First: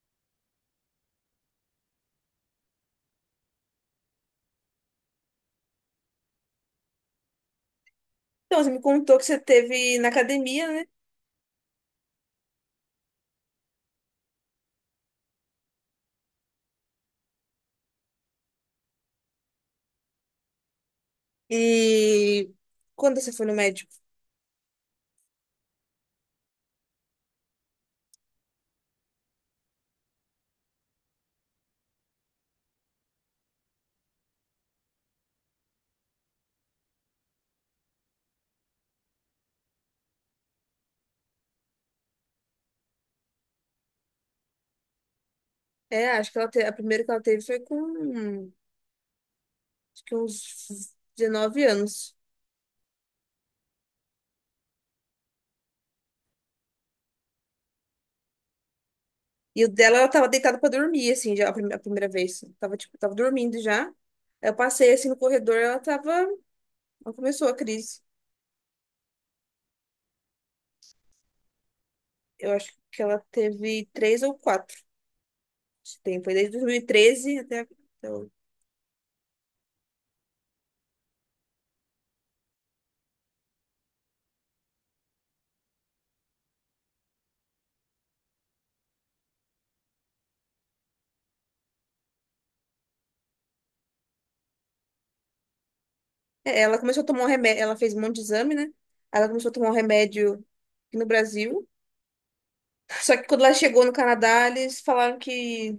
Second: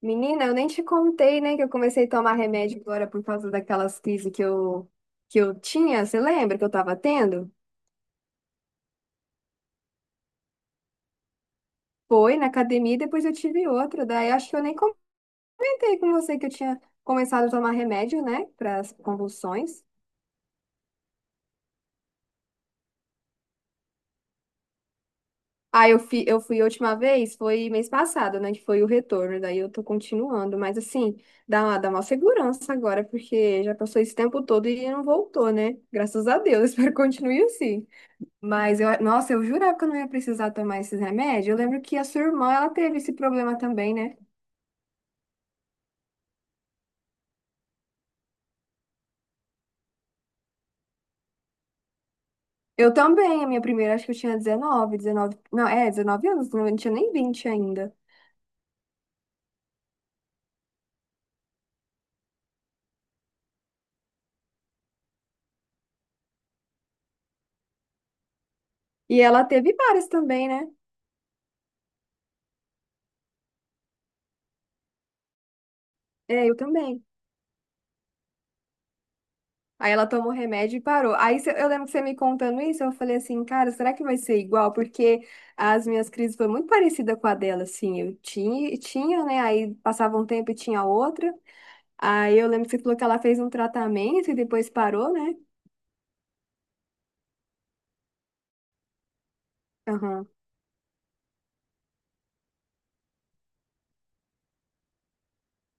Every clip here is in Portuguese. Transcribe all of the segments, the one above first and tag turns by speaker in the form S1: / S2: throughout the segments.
S1: Menina, eu nem te contei, né, que eu comecei a tomar remédio agora por causa daquelas crises que eu tinha. Você lembra que eu tava tendo?
S2: Então, você me contou que você teve na academia, né?
S1: Foi na academia e depois eu tive outra. Daí acho que eu nem comentei com você que eu tinha começado a tomar remédio, né, para as convulsões.
S2: E quando você foi no médico?
S1: Ah, eu fui a última vez, foi mês passado, né, que foi o retorno. Daí eu tô continuando, mas assim, dá uma segurança agora, porque já passou esse tempo todo e não voltou, né? Graças a Deus, espero que continue assim. Mas eu, nossa, eu jurava que eu não ia precisar tomar esses remédios. Eu lembro que a sua irmã, ela teve esse problema também, né?
S2: É, acho que ela a primeira que ela teve foi com acho que uns 19 anos.
S1: Eu também, a minha primeira, acho que eu tinha 19 anos, não, eu não tinha nem vinte ainda.
S2: E o dela, ela tava deitada pra dormir, assim, já a primeira vez. Tava, tipo, tava dormindo já. Aí eu passei, assim, no corredor, ela tava. Ela começou a crise.
S1: E ela teve várias também, né?
S2: Eu acho que ela teve três ou quatro. Esse tempo, foi
S1: É,
S2: desde
S1: eu também.
S2: 2013 até hoje.
S1: Aí ela tomou remédio e parou. Aí eu lembro que você me contando isso, eu falei assim, cara, será que vai ser igual? Porque as minhas crises foram muito parecidas com a dela, assim. Eu tinha, tinha, né? Aí passava um tempo e tinha outra. Aí eu lembro que você falou que ela fez um tratamento e depois parou, né?
S2: É, ela começou a tomar um remédio, ela fez um monte de exame, né? Aí ela começou a tomar um
S1: Aham.
S2: remédio aqui no Brasil. Só que quando ela chegou no Canadá, eles falaram que,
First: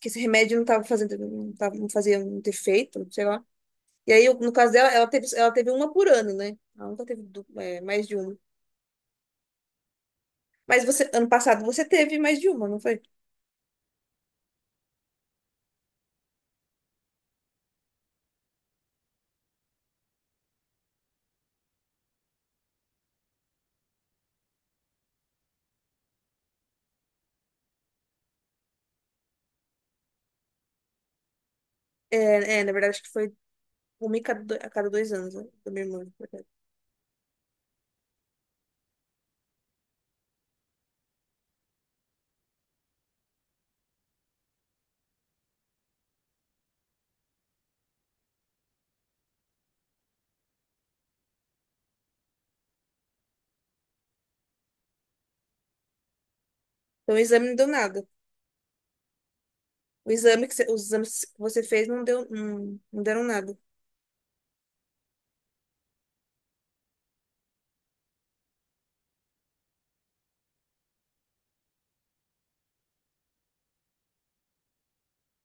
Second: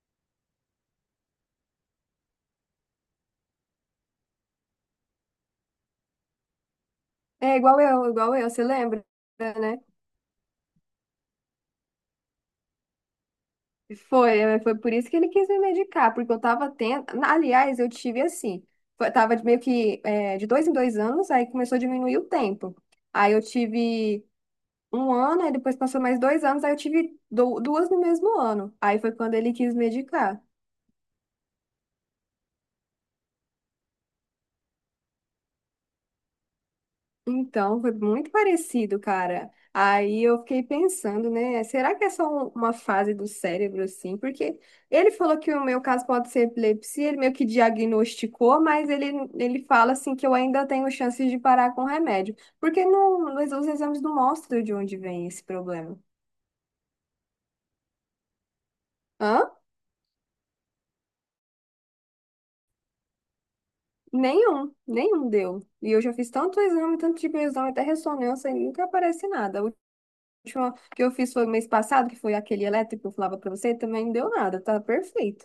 S2: que esse remédio não estava fazendo, não tava, não fazia muito efeito, sei lá. E aí, no caso dela, ela teve uma por ano, né? Ela nunca teve
S1: É
S2: mais de
S1: igual
S2: uma.
S1: eu, você lembra, né?
S2: Mas você, ano passado você teve mais de uma, não foi?
S1: Foi por isso que ele quis me medicar, porque eu tava tendo. Aliás, eu tive assim, tava de meio que de dois em dois anos, aí começou a diminuir o tempo. Aí eu tive um ano, aí depois passou mais 2 anos, aí eu tive duas no mesmo ano. Aí foi quando ele quis medicar.
S2: É, na verdade, acho que foi uma a cada dois anos, né? Da minha irmã.
S1: Então, foi muito parecido, cara. Aí eu fiquei pensando, né? Será que é só uma fase do cérebro, assim? Porque ele falou que o meu caso pode ser epilepsia, ele meio que diagnosticou, mas ele fala, assim, que eu ainda tenho chances de parar com o remédio. Porque não, mas os exames não mostram de onde vem esse problema.
S2: Então, o exame não deu nada.
S1: Hã?
S2: O exame que você, os exames que você fez não deu, não, não deram nada.
S1: Nenhum, nenhum deu. E eu já fiz tanto exame, tanto tipo de exame, até ressonância, e nunca aparece nada. Última que eu fiz foi mês passado, que foi aquele elétrico que eu falava pra você, também não deu nada, tá perfeito.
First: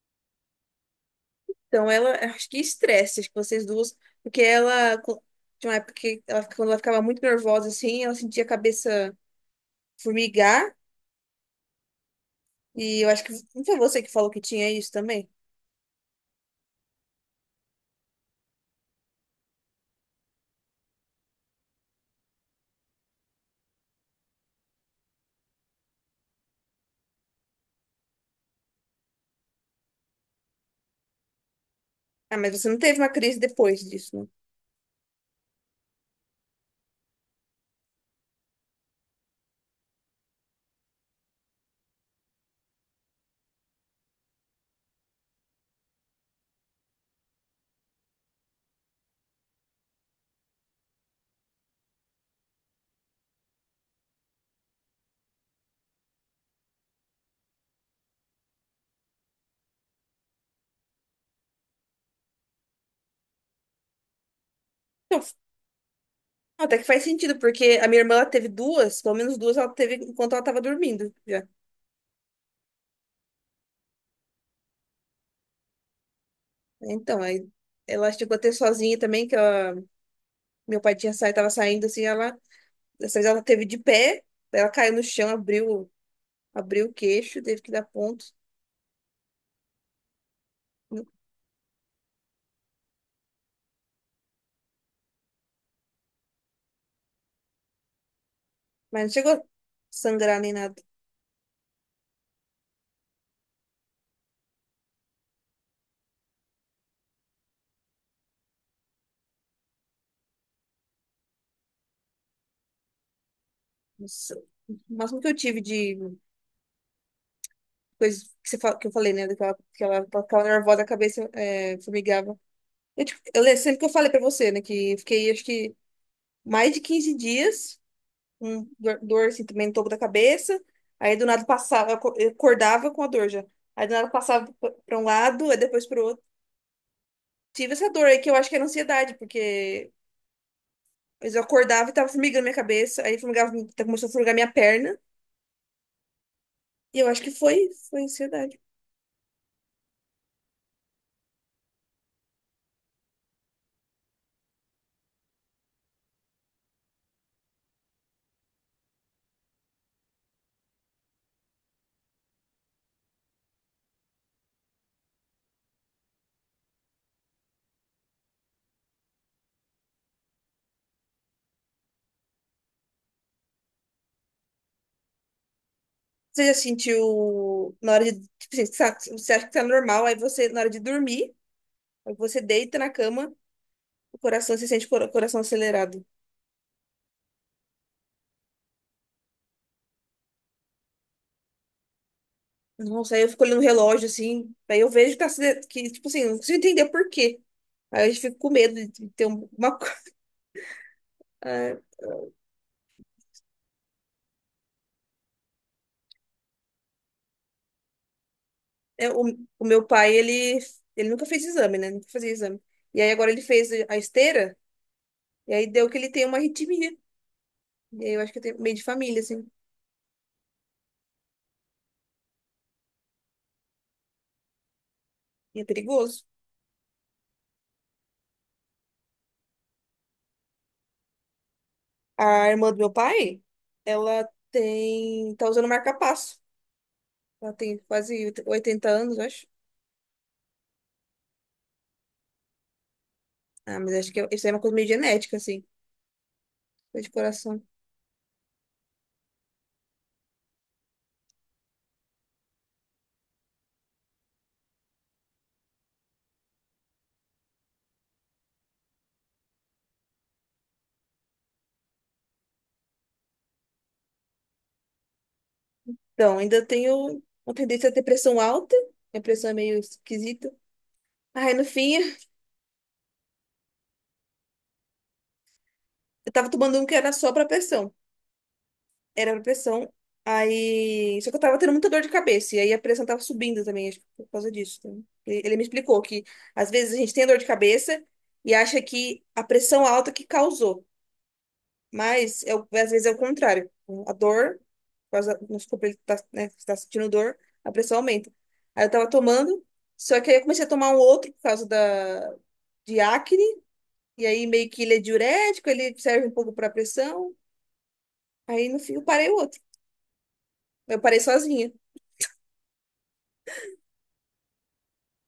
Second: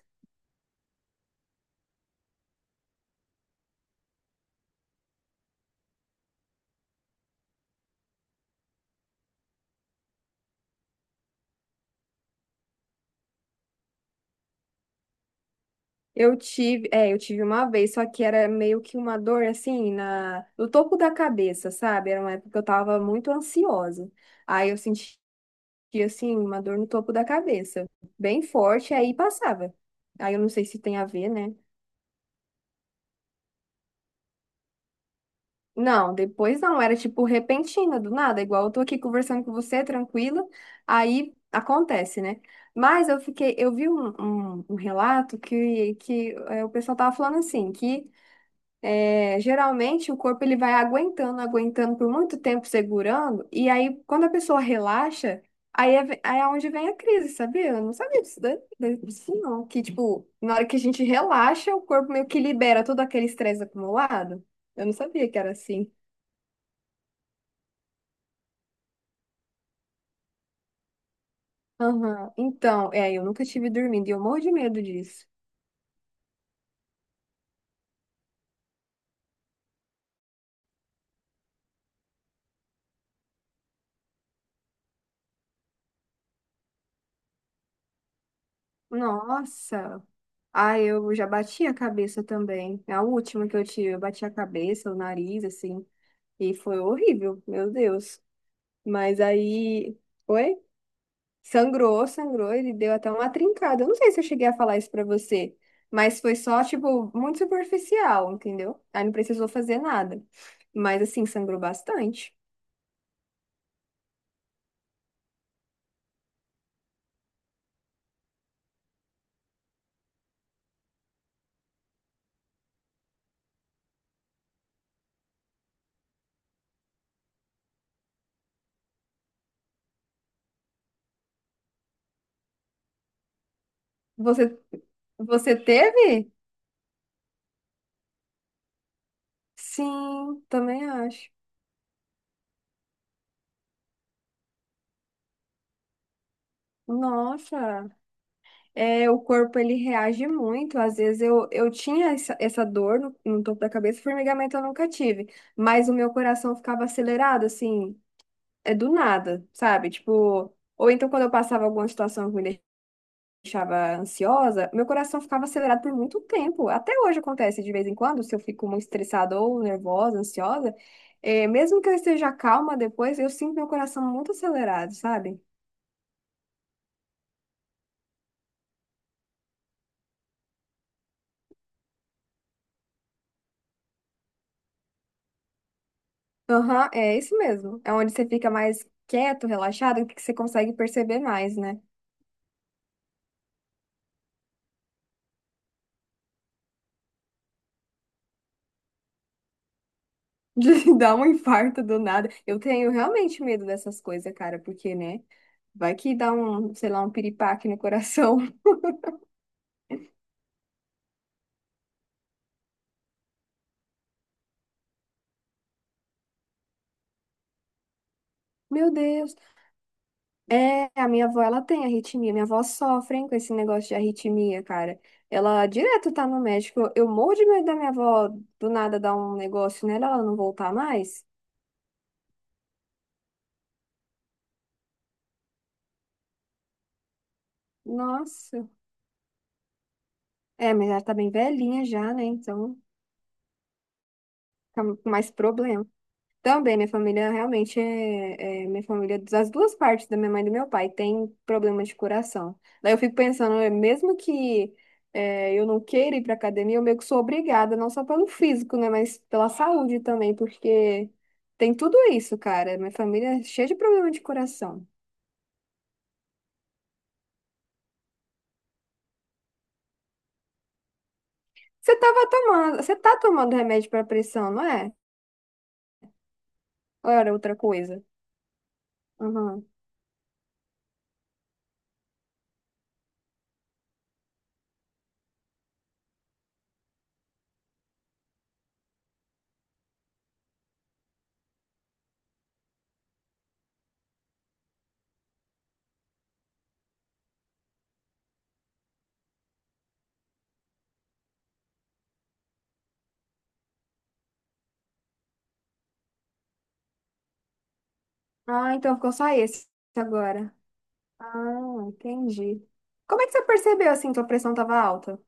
S2: Então, ela, acho que estresse, acho que vocês duas, porque ela, tinha uma época que ela, quando ela ficava muito nervosa, assim, ela sentia a cabeça formigar, e eu acho que não foi você que falou que tinha isso também?
S1: Eu tive uma vez, só que era meio que uma dor assim no topo da cabeça, sabe? Era uma época que eu tava muito ansiosa. Aí eu sentia assim uma dor no topo da cabeça, bem forte, aí passava. Aí eu não sei se tem a ver, né?
S2: Ah, mas você não teve uma crise depois disso, né?
S1: Não, depois não, era tipo repentina, do nada, igual eu tô aqui conversando com você, tranquila, aí acontece, né? Mas eu fiquei, eu vi um relato que o pessoal tava falando assim, que geralmente o corpo ele vai aguentando, aguentando por muito tempo segurando, e aí quando a pessoa relaxa, aí é onde vem a crise, sabia? Eu não sabia disso, disso não, que tipo, na hora que a gente relaxa, o corpo meio que libera todo aquele estresse acumulado. Eu não
S2: Então,
S1: sabia que era assim.
S2: até que faz sentido, porque a minha irmã, ela teve duas, pelo menos duas ela teve enquanto ela estava dormindo já.
S1: Aham. Então, eu nunca tive dormindo e eu morro de medo disso.
S2: Então, aí ela chegou a ter sozinha também, que ela, meu pai tinha saído, tava saindo, assim, ela, dessa vez ela teve de pé, ela caiu no chão, abriu o queixo, teve que dar ponto.
S1: Nossa. Ah, eu já bati a cabeça também. É. A última que eu tive, eu bati a cabeça, o nariz, assim, e foi horrível, meu Deus.
S2: Mas não
S1: Mas
S2: chegou a
S1: aí,
S2: sangrar nem
S1: foi?
S2: nada.
S1: Sangrou, sangrou, ele deu até uma trincada. Eu não sei se eu cheguei a falar isso pra você, mas foi só, tipo, muito superficial, entendeu? Aí não precisou fazer nada. Mas, assim, sangrou bastante.
S2: Nossa. O máximo que eu tive de coisa que, você, que eu falei, né? Daquela, que ela ficava nervosa da cabeça, formigava. Eu, tipo, eu lembro sempre que eu falei pra você, né? Que eu fiquei, acho que, mais de 15 dias com dor, assim, também no topo da cabeça. Aí, do nada, passava, eu acordava com a dor já. Aí, do nada, passava
S1: Você,
S2: pra um lado,
S1: você
S2: aí depois pro outro.
S1: teve?
S2: Tive essa dor aí, que eu acho que era ansiedade.
S1: Sim, também acho.
S2: Eu acordava e tava formigando minha cabeça, aí formigava, começou a formigar minha perna. E eu acho que foi,
S1: Nossa,
S2: foi ansiedade.
S1: o corpo ele reage muito. Às vezes eu tinha essa dor no topo da cabeça, formigamento eu nunca tive, mas o meu coração ficava acelerado, assim, do nada, sabe? Tipo, ou então quando eu passava alguma situação que me deixava ansiosa, meu coração ficava acelerado por muito tempo. Até hoje acontece de vez em quando, se eu fico muito estressada ou nervosa, ansiosa, mesmo que eu esteja calma depois, eu sinto meu coração muito acelerado, sabe?
S2: Você já sentiu na hora de, tipo, assim, você acha que tá normal, aí você, na hora de dormir, aí você deita na cama, o coração, você sente o coração acelerado.
S1: Aham, é isso mesmo. É onde você fica mais quieto, relaxado, que você consegue perceber mais, né?
S2: Nossa, aí eu fico olhando o relógio, assim, aí eu vejo que tá, que, tipo assim, eu não consigo entender por quê. Aí eu fico com medo de ter uma.
S1: De dar um
S2: Ah,
S1: infarto do nada. Eu tenho realmente medo dessas coisas, cara, porque, né? Vai que dá um, sei lá, um piripaque no coração.
S2: é, o, o meu pai, ele nunca fez exame, né? Nunca fazia exame. E aí agora ele fez a esteira, e aí deu que ele tem uma arritmia. E aí eu acho que tem meio de
S1: Meu
S2: família,
S1: Deus.
S2: assim,
S1: É, a minha avó, ela tem arritmia. Minha avó sofre, hein, com esse negócio de arritmia, cara.
S2: e é
S1: Ela direto
S2: perigoso.
S1: tá no médico. Eu morro de medo da minha avó do nada dar um negócio nela, ela não voltar mais.
S2: A irmã do meu pai, ela tá usando marca-passo. Ela tem quase
S1: Nossa.
S2: 80 anos, eu acho.
S1: É, mas ela tá bem velhinha já, né? Então.
S2: Ah, mas acho que isso é uma coisa meio
S1: Fica mais
S2: genética, assim,
S1: problema. Também, minha
S2: coisa de
S1: família
S2: coração.
S1: realmente é, minha família, é das duas partes, da minha mãe e do meu pai, tem problema de coração. Daí eu fico pensando, mesmo que eu não queira ir pra academia, eu meio que sou obrigada, não só pelo físico, né, mas pela saúde também, porque tem tudo isso, cara. Minha família é cheia de problema de coração.
S2: Então, ainda tenho uma tendência a ter pressão alta, minha pressão é meio esquisita. Aí, no
S1: Você
S2: fim,
S1: tava tomando, você tá tomando remédio pra pressão, não é?
S2: eu tava tomando um que era
S1: Ou
S2: só
S1: era
S2: pra
S1: outra
S2: pressão.
S1: coisa?
S2: Era pra
S1: Uhum.
S2: pressão. Aí, só que eu tava tendo muita dor de cabeça, e aí a pressão tava subindo também, acho que por causa disso. Então, ele me explicou que, às vezes, a gente tem dor de cabeça e acha que a pressão alta que causou. Mas eu, às vezes é o contrário. A dor, por causa, vamos supor, ele tá, né, tá sentindo dor, a pressão aumenta. Aí eu tava tomando, só que aí eu comecei a tomar um outro por causa da, de acne, e aí meio que ele é diurético, ele serve um pouco pra pressão. Aí
S1: Ah,
S2: no fim
S1: então
S2: eu
S1: ficou
S2: parei
S1: só
S2: o outro.
S1: esse agora.
S2: Eu parei sozinha.
S1: Ah, entendi. Como é que você percebeu assim que a pressão estava alta?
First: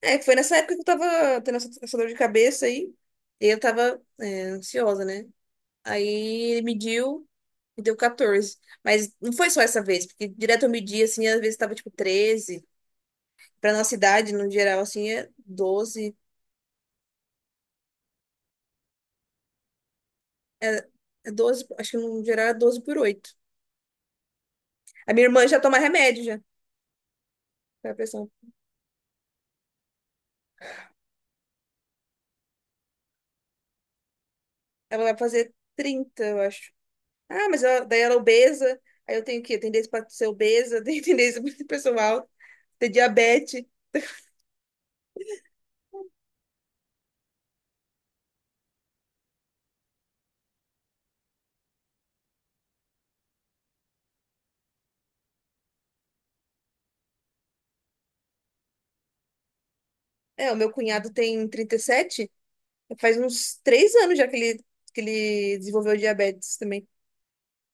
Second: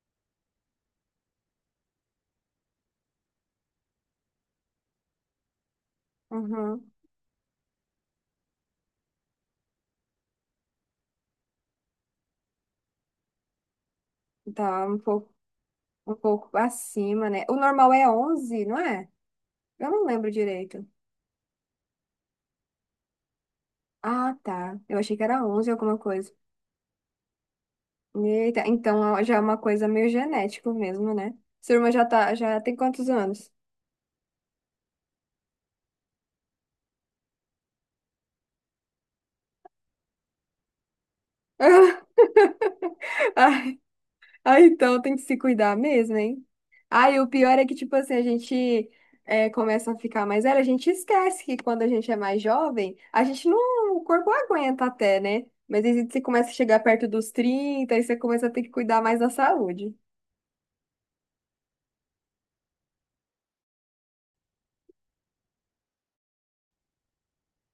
S2: É, foi nessa época que eu tava tendo essa dor de cabeça aí, e eu tava, ansiosa, né? Aí ele
S1: Uhum.
S2: mediu e deu 14. Mas não foi só essa vez, porque direto eu medi assim, às vezes tava tipo 13. Para nossa idade, no geral,
S1: Tá um
S2: assim, é
S1: pouco,
S2: 12.
S1: um pouco acima, né? O normal é onze, não é? Eu não lembro direito.
S2: É, é, 12, acho que no geral é 12 por 8.
S1: Ah, tá. Eu
S2: A
S1: achei que
S2: minha
S1: era
S2: irmã já
S1: 11
S2: toma
S1: alguma
S2: remédio
S1: coisa.
S2: já, pra pressão.
S1: Eita, então ó, já é uma coisa meio genético mesmo, né? Sua irmã já tem quantos anos?
S2: Ela vai fazer 30, eu acho. Ah, mas ela, daí ela é obesa. Aí eu tenho tendência pra ser obesa, tenho tendência para ser pressão alta, ter diabetes.
S1: Ah, então tem que se cuidar mesmo, hein? Ah, e o pior é que, tipo assim, a gente começa a ficar mais velho, a gente esquece que quando a gente é mais jovem, a gente não, o corpo aguenta até, né? Mas aí você começa a chegar perto dos 30, aí você começa a ter que cuidar mais da saúde.
S2: É, o meu cunhado tem 37, faz uns 3 anos já que ele, desenvolveu diabetes também.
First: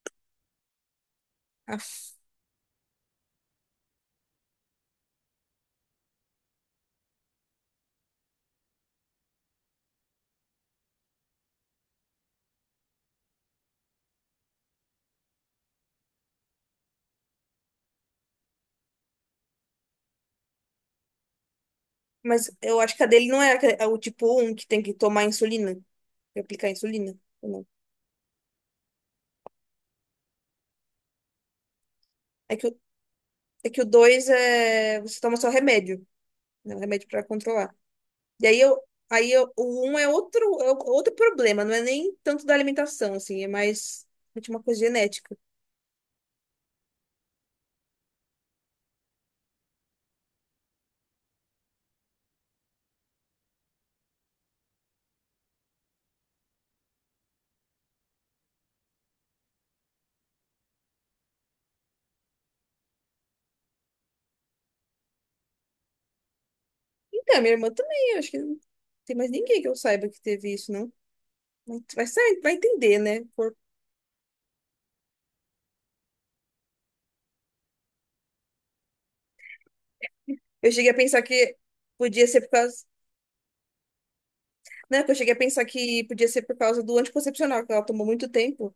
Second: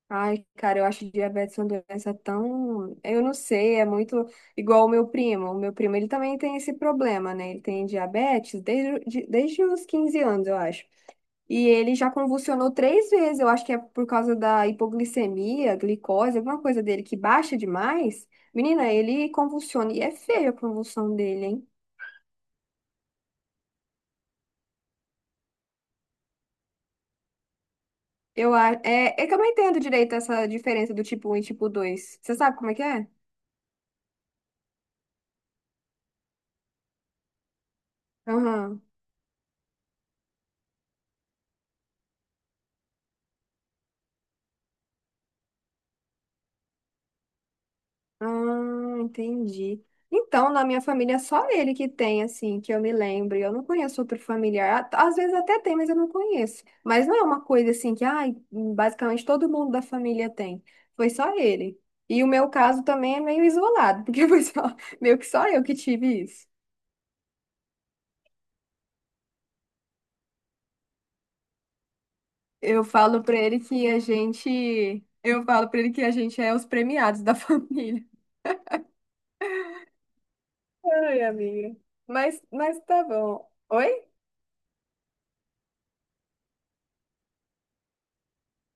S1: Ai, cara, eu acho diabetes uma
S2: Aff.
S1: doença tão. Eu não sei, é muito igual o meu primo. O meu primo, ele também tem esse problema, né? Ele tem diabetes desde os 15 anos, eu acho. E ele já convulsionou 3 vezes. Eu acho que é por causa da hipoglicemia, glicose, alguma coisa dele que baixa demais. Menina, ele convulsiona. E é feia a convulsão dele, hein?
S2: Mas eu acho que a dele não é, é o tipo um que tem que tomar insulina, que é aplicar insulina. Ou não?
S1: É que eu não entendo direito essa diferença do tipo um e tipo dois. Você
S2: É
S1: sabe como é
S2: que,
S1: que é?
S2: É que o 2 é. Você toma só remédio, né? Um remédio pra controlar. E aí eu.
S1: Aham.
S2: Aí eu, o um é outro problema, não é nem tanto da alimentação, assim, é mais de uma coisa genética.
S1: Ah, entendi. Então, na minha família, é só ele que tem, assim, que eu me lembro. Eu não conheço outro familiar. Às vezes até tem, mas eu não conheço. Mas não é uma coisa assim que, ai, basicamente todo mundo da família tem. Foi só ele. E o meu caso também é meio isolado, porque foi só, meio que só eu que tive isso.
S2: Então, minha irmã também, eu acho que não tem mais ninguém que eu saiba que teve isso, não. Mas vai
S1: Eu
S2: entender,
S1: falo
S2: né?
S1: pra
S2: Por-
S1: ele que a gente, eu falo pra ele que a gente é os premiados da família.
S2: eu cheguei a pensar
S1: Ai,
S2: que
S1: amiga.
S2: podia
S1: Mas,
S2: ser por
S1: mas
S2: causa.
S1: tá bom. Oi?
S2: Não, que eu cheguei a pensar que podia ser por causa do anticoncepcional, que ela tomou muito tempo.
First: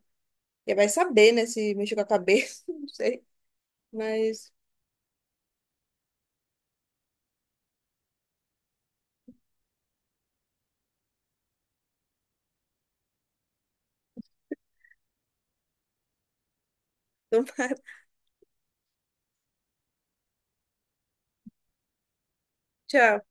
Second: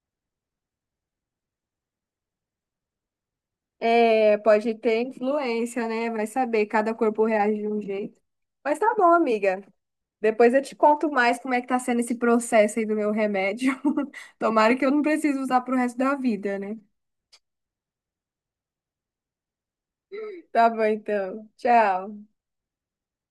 S2: E vai saber, né, se mexeu com a cabeça, não sei.
S1: É,
S2: Mas.
S1: pode ter influência, né? Vai saber, cada corpo reage de um jeito. Mas tá bom, amiga. Depois eu te conto mais como é que tá sendo esse processo aí do meu remédio. Tomara que eu não precise usar pro resto da vida, né?
S2: Então,
S1: Tá bom, então. Tchau.
S2: tchau.